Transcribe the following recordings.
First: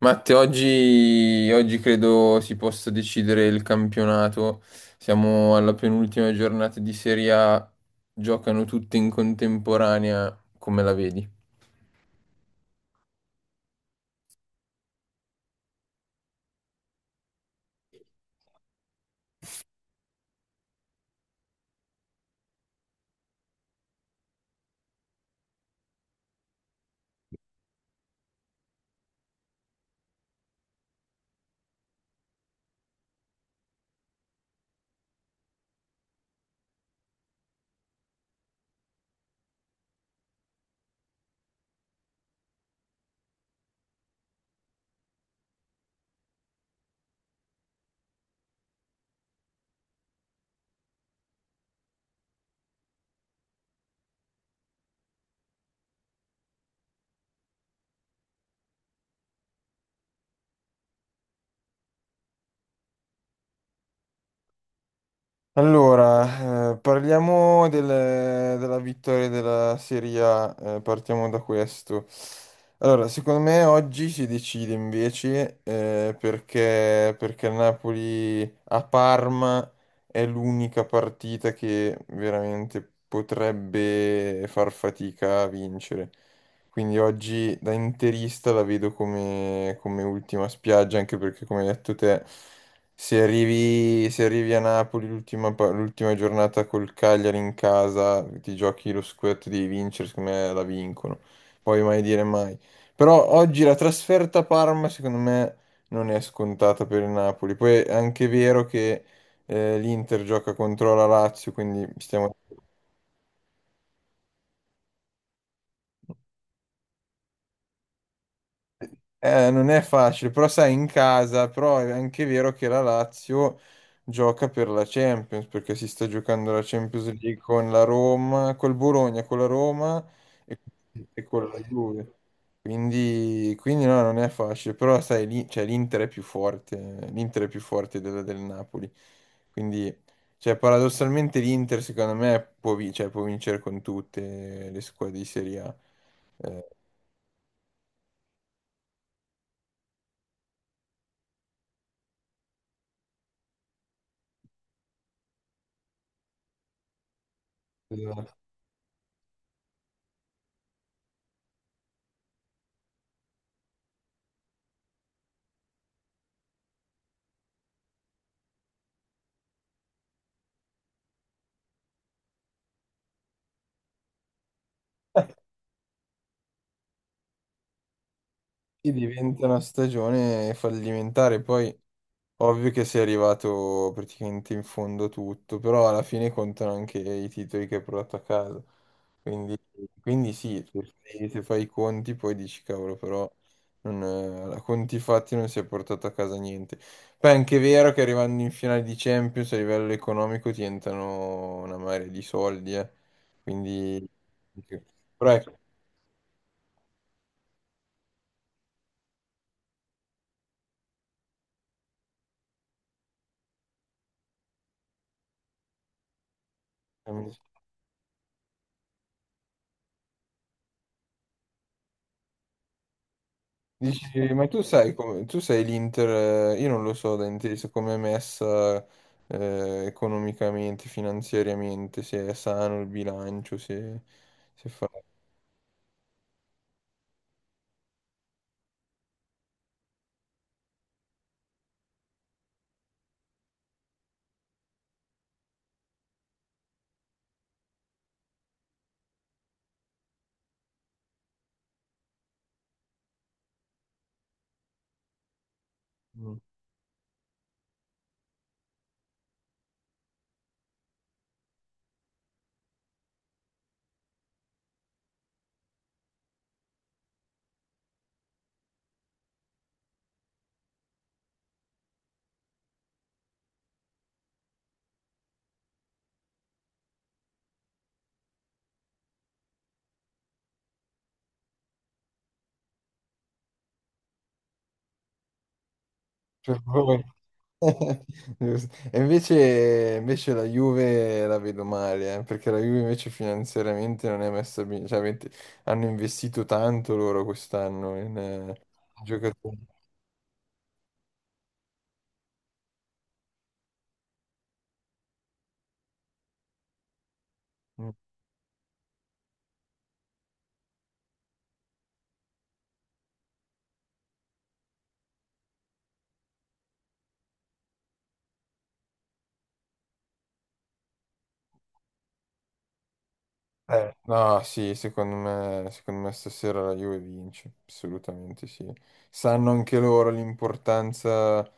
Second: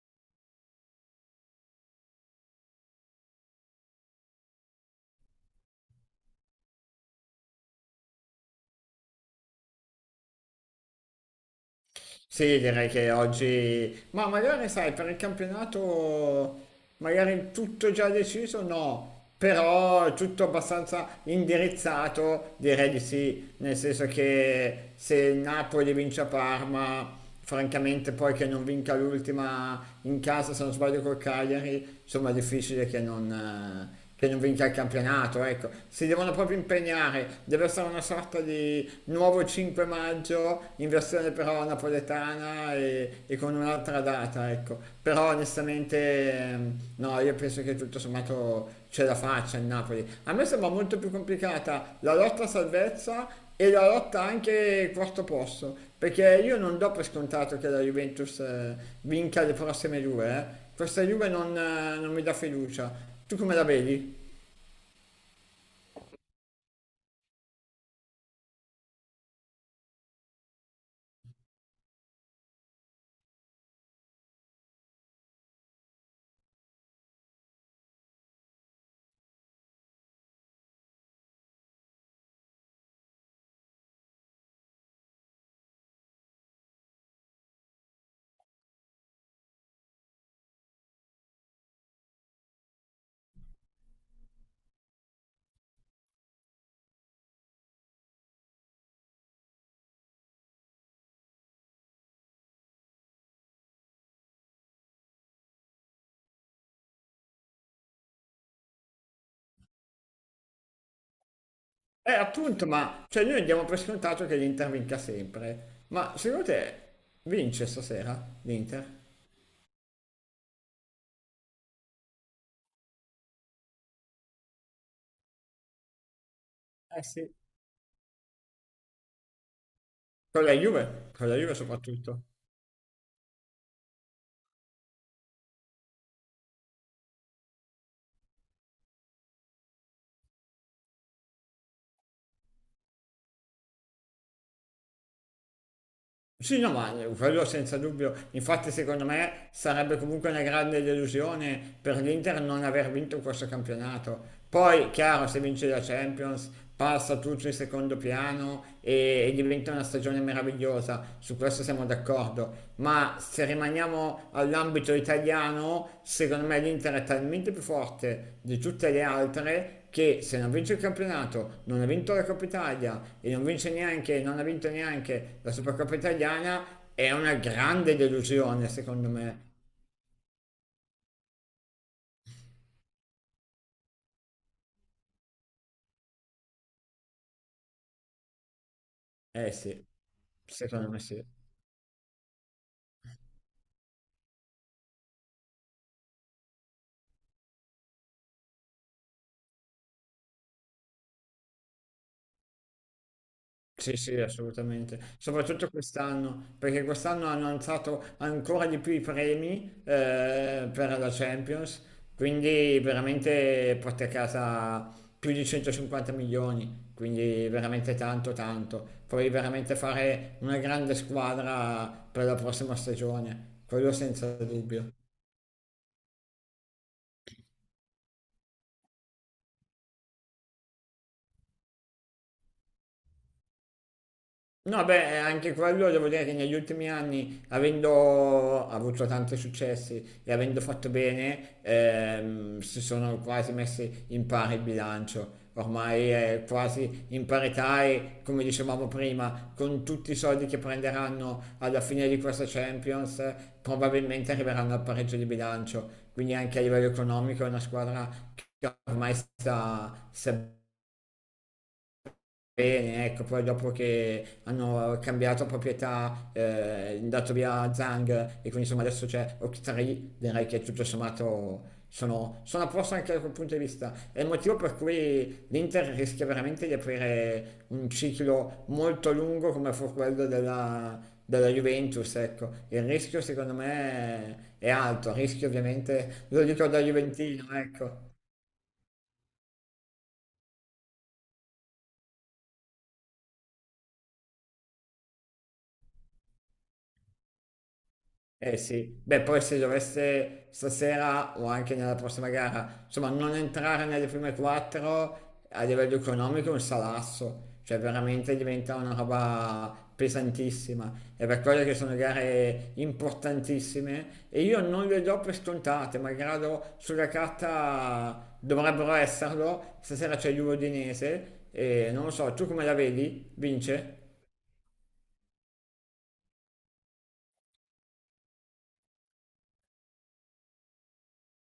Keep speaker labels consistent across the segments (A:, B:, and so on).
A: Matte, oggi, oggi credo si possa decidere il campionato. Siamo alla penultima giornata di Serie A, giocano tutte in contemporanea, come la vedi?
B: Sì, direi che oggi, ma magari sai, per il campionato magari tutto già deciso, no, però tutto abbastanza indirizzato, direi di sì, nel senso che se il Napoli vince a Parma francamente poi che non vinca l'ultima in casa, se non sbaglio col Cagliari, insomma è difficile che non vinca il campionato, ecco. Si devono proprio impegnare, deve essere una sorta di nuovo 5 maggio, in versione però napoletana e con un'altra data, ecco. Però onestamente no, io penso che tutto sommato ce la faccia il Napoli. A me sembra molto più complicata la lotta a salvezza e la lotta anche quarto posto, perché io non do per scontato che la Juventus vinca le prossime due, eh. Questa Juve non mi dà fiducia. Tu come la vedi?
A: Allora, parliamo della vittoria della Serie A, partiamo da questo. Allora, secondo me oggi si decide invece, perché, perché il Napoli a Parma è l'unica partita che veramente potrebbe far fatica a vincere. Quindi oggi da interista la vedo come, come ultima spiaggia, anche perché come hai detto te. Se arrivi, se arrivi a Napoli l'l'ultima giornata col Cagliari in casa, ti giochi lo scudetto, devi vincere, secondo me la vincono. Poi mai dire mai. Però oggi la trasferta a Parma, secondo me, non è scontata per il Napoli. Poi è anche vero che l'Inter gioca contro la Lazio, quindi stiamo.
B: Appunto, ma cioè noi diamo per scontato che l'Inter vinca sempre. Ma secondo te vince stasera l'Inter?
A: Non è facile, però sai, in casa, però è anche vero che la Lazio gioca per la Champions, perché si sta giocando la
B: Eh
A: Champions
B: sì.
A: League con la Roma, col Bologna, con la Roma
B: Con la
A: e,
B: Juve?
A: e
B: Con la
A: con
B: Juve
A: la Juve.
B: soprattutto.
A: Quindi, quindi no, non è facile, però sai, lì, cioè, l'Inter è più forte, l'Inter è più forte del Napoli. Quindi, cioè, paradossalmente l'Inter, secondo me, può, cioè, può vincere con tutte le squadre di Serie A.
B: Sì, no, ma quello senza dubbio. Infatti, secondo me sarebbe comunque una grande delusione per l'Inter non aver vinto questo campionato. Poi, chiaro, se vince la Champions, passa tutto in
A: Eh,
B: secondo piano e diventa una stagione meravigliosa. Su questo siamo d'accordo. Ma se rimaniamo all'ambito italiano, secondo me l'Inter è talmente più forte di tutte le altre che se non vince il campionato, non ha vinto la Coppa Italia e non vince neanche, non ha vinto neanche la Supercoppa Italiana, è una grande delusione,
A: sì,
B: secondo
A: diventa
B: me.
A: una stagione fallimentare. Poi, ovvio che sei arrivato praticamente in fondo tutto, però alla fine contano anche i titoli che hai portato a casa.
B: Eh
A: Quindi,
B: sì,
A: quindi sì, se
B: secondo me sì.
A: fai, se fai i conti poi dici cavolo, però non, a conti fatti non si è portato a casa niente. Poi è anche vero che arrivando in finale di Champions a livello economico ti entrano una marea di soldi, eh.
B: Sì,
A: Quindi.
B: sì, assolutamente.
A: Però ecco,
B: Soprattutto quest'anno, perché quest'anno hanno alzato ancora di più i premi per la Champions, quindi veramente porta a casa più di 150 milioni,
A: ehm,
B: quindi veramente tanto, tanto. Puoi veramente fare una grande squadra per la prossima stagione, quello
A: dici,
B: senza
A: ma tu sai
B: dubbio.
A: come, tu sei l'Inter, io non lo so da inteso come è messa, economicamente, finanziariamente, se è sano il bilancio, se, se
B: No,
A: fa.
B: beh, anche quello devo dire che negli ultimi anni, avendo avuto tanti successi e avendo fatto bene, si sono quasi messi in pari il bilancio. Ormai è quasi in parità e, come dicevamo prima, con tutti i soldi che prenderanno alla fine di questa Champions, probabilmente arriveranno al pareggio di bilancio. Quindi
A: Mm.
B: anche a livello economico è una squadra che ormai sta bene, ecco, poi dopo che hanno cambiato proprietà, dato via Zhang e quindi insomma adesso c'è Octree, direi che tutto sommato sono a posto anche da quel punto di vista. È il motivo per cui l'Inter rischia veramente di aprire un ciclo molto lungo come fu quello della Juventus, ecco. Il rischio secondo me è alto, il rischio ovviamente, lo
A: Per
B: dico da
A: favore.
B: Juventino, ecco.
A: Giusto. E invece, invece la Juve la vedo male, perché la Juve invece finanziariamente non è messa bene, cioè hanno investito tanto loro quest'anno in,
B: Eh sì, beh poi se
A: giocatori.
B: dovesse stasera o anche nella prossima gara, insomma non entrare nelle prime quattro a livello economico è un salasso, cioè
A: Mm.
B: veramente diventa una roba pesantissima. È per quello che sono gare importantissime e io non le do per scontate, malgrado sulla carta dovrebbero esserlo. Stasera c'è l'Udinese e non lo so, tu come la vedi? Vince?
A: No, sì, secondo me stasera la Juve vince, assolutamente sì. Sanno anche loro l'importanza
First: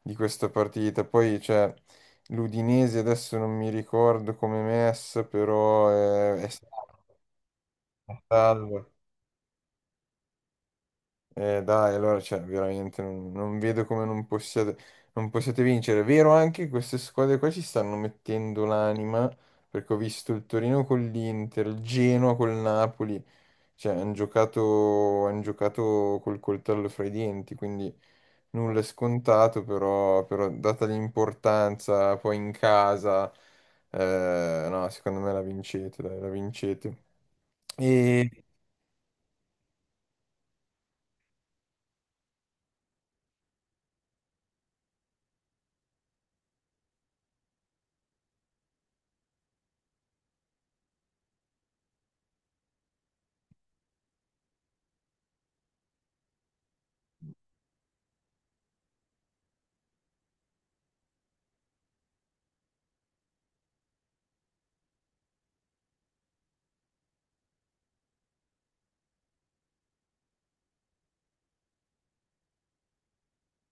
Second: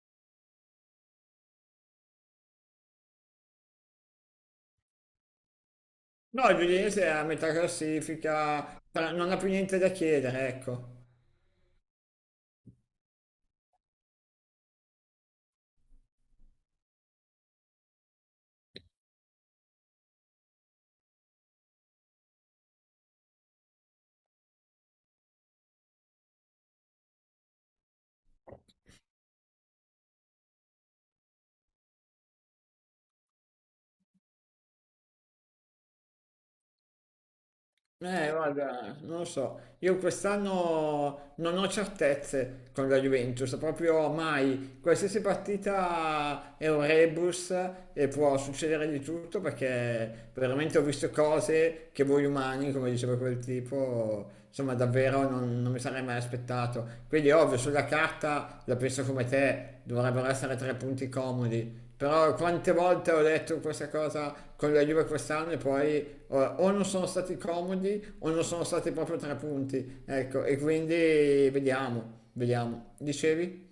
A: di questa partita. Poi, cioè, l'Udinese adesso non mi ricordo come è messa, però è
B: No, il Udinese è a metà classifica,
A: salvo.
B: non ha più niente da chiedere, ecco.
A: Dai, allora, cioè, veramente non, non vedo come non possiate, non possiate vincere. È vero anche che queste squadre qua ci stanno mettendo l'anima, perché ho visto il Torino con l'Inter, il Genoa con il Napoli. Cioè, hanno giocato, han giocato col coltello fra i denti, quindi nulla è scontato, però, però data l'importanza poi in casa, no, secondo me la vincete, dai, la vincete. E sì.
B: Guarda, non lo so, io quest'anno non ho certezze con la Juventus, proprio mai. Qualsiasi partita è un rebus e può succedere di tutto perché veramente ho visto cose che voi umani, come diceva quel tipo, insomma davvero non mi sarei mai aspettato. Quindi ovvio, sulla carta la penso come te, dovrebbero essere tre punti comodi. Però quante volte ho detto questa cosa con la Juve quest'anno e poi allora, o non sono stati comodi o non sono stati proprio tre punti, ecco, e quindi vediamo, vediamo. Dicevi?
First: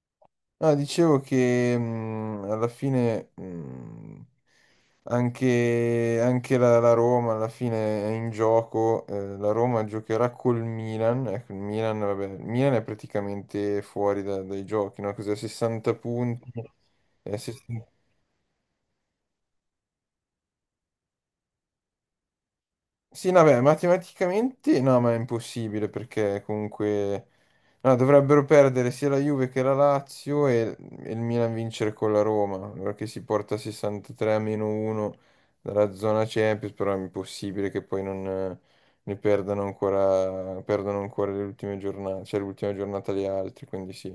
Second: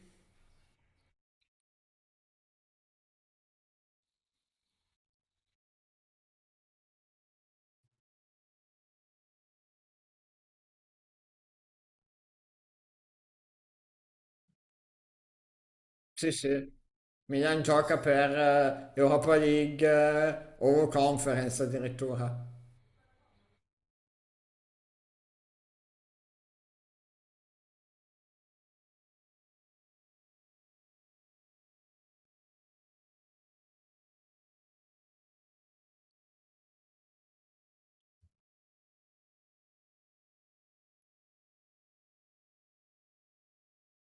A: No, dicevo che, alla fine, anche, anche la Roma alla fine è in gioco, la Roma giocherà col Milan, ecco, il Milan, vabbè, il Milan è praticamente fuori dai giochi, no? Cos'è, 60
B: Sì,
A: punti?
B: sì. Milan gioca per Europa League o Conference addirittura.
A: Sì, no, beh, matematicamente no, ma è impossibile perché comunque no, dovrebbero perdere sia la Juve che la Lazio e il Milan vincere con la Roma, allora che si porta a 63 a meno 1 dalla zona Champions, però è impossibile che poi non ne perdano ancora, perdono ancora le ultime giornate, cioè l'ultima giornata gli altri, quindi sì,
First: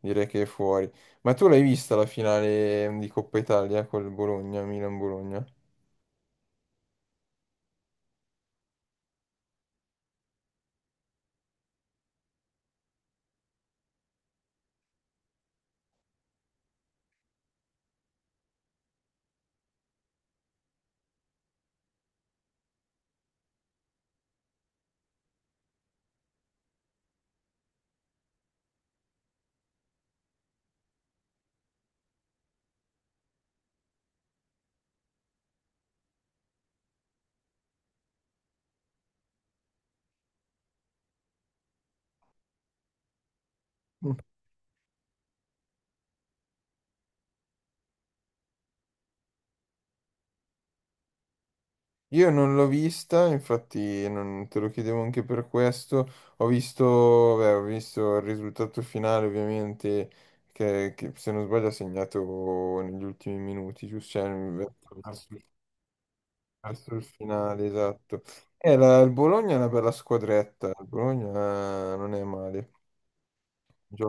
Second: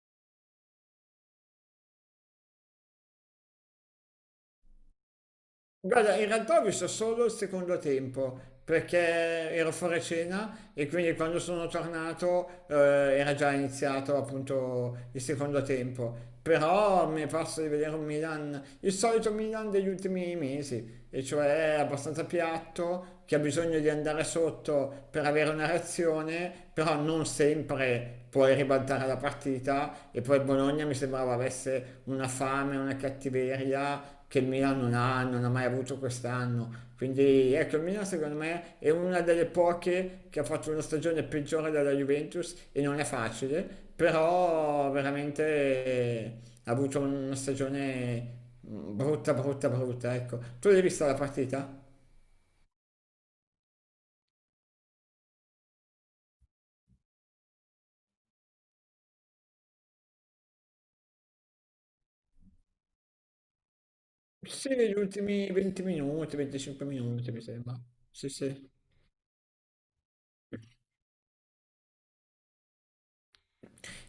A: direi che è fuori. Ma tu l'hai vista la finale di Coppa Italia col Bologna, Milan-Bologna?
B: Guarda, in realtà ho visto solo il secondo tempo perché ero fuori cena e quindi quando sono tornato era già iniziato appunto il secondo tempo. Però mi è parso di vedere un Milan, il solito Milan degli ultimi mesi, e cioè è abbastanza piatto, che ha bisogno di andare sotto per avere una reazione, però non sempre puoi ribaltare la partita e poi il Bologna mi sembrava avesse una fame, una cattiveria che il Milan non ha, non ha mai avuto quest'anno. Quindi ecco, il Milan secondo me è una delle poche che ha fatto una stagione peggiore della Juventus e non è facile, però veramente ha avuto una stagione mm, brutta, brutta, brutta, ecco. Tu l'hai vista la partita?
A: Io non l'ho vista, infatti non te lo chiedevo anche per questo. Ho visto, beh, ho visto il risultato finale, ovviamente, che, se non sbaglio ha segnato negli ultimi minuti, giusto? Cioè,
B: Sì,
A: verso,
B: negli
A: Arthur,
B: ultimi 20 minuti, 25
A: verso il
B: minuti, mi
A: finale,
B: sembra.
A: esatto.
B: Sì, sì.
A: E il Bologna è una bella squadretta, il Bologna non è male,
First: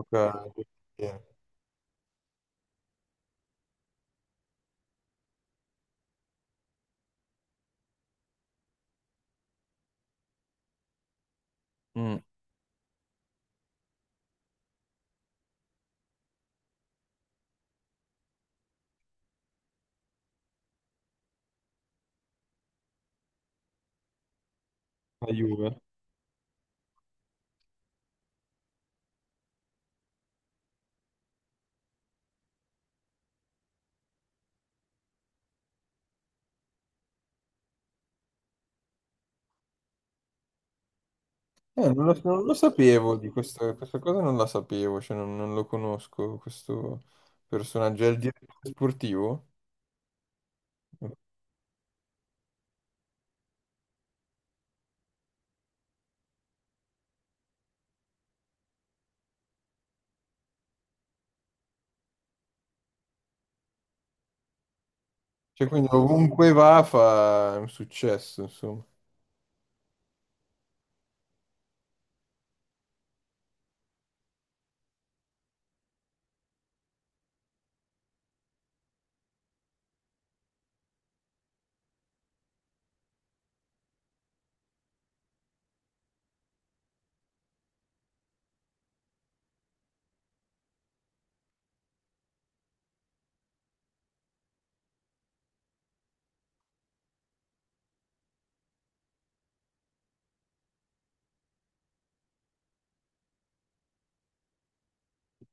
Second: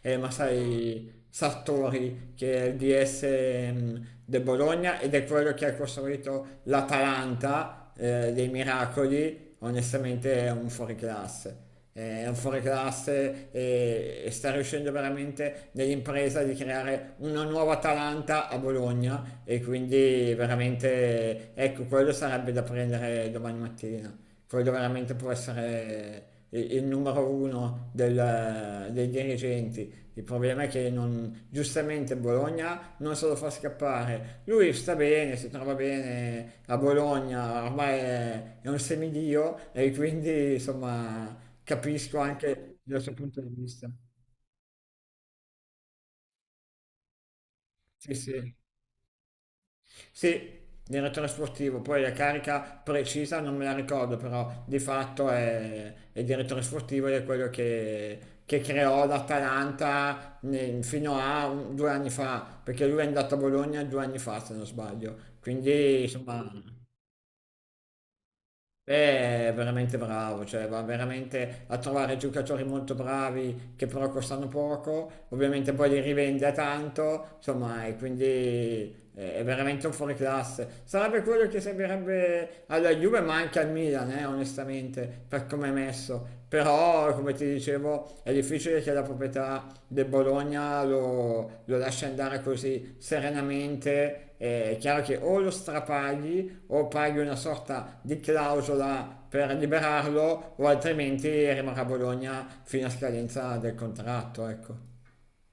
B: Eh, ma sai,
A: bene.
B: Sartori che è il DS del Bologna ed è quello che ha costruito l'Atalanta dei miracoli, onestamente è un fuoriclasse.
A: Mm.
B: È un fuoriclasse e sta riuscendo veramente nell'impresa di creare una nuova Atalanta a Bologna e quindi veramente ecco quello sarebbe da prendere domani mattina. Quello veramente può
A: La Juve.
B: essere il numero uno dei dirigenti, il problema è che non, giustamente Bologna non se lo fa scappare. Lui sta bene, si trova bene a Bologna, ormai è un semidio e quindi insomma
A: Non lo,
B: capisco
A: so, non lo
B: anche dal suo
A: sapevo di
B: punto di
A: questo,
B: vista.
A: questa cosa non la sapevo, cioè non, non lo conosco questo personaggio, è
B: Sì,
A: il
B: sì.
A: direttore sportivo.
B: Sì, era trasportivo, poi la carica precisa non me la ricordo, però di fatto è direttore sportivo ed è quello che creò l'Atalanta fino a 2 anni fa, perché lui è andato a Bologna 2 anni fa, se non sbaglio.
A: Cioè, quindi
B: Quindi, insomma,
A: ovunque va fa un successo,
B: beh, è veramente bravo, cioè va veramente a trovare giocatori molto bravi che però costano poco, ovviamente poi li rivende a tanto, insomma, e quindi è veramente un fuoriclasse. Sarebbe quello che servirebbe alla Juve, ma anche al Milan, onestamente, per come è messo. Però, come ti dicevo, è difficile che la proprietà del Bologna lo lascia andare così serenamente. È chiaro che o lo strapagli o paghi una sorta di clausola per liberarlo o altrimenti rimarrà a Bologna fino a scadenza del contratto. Ecco.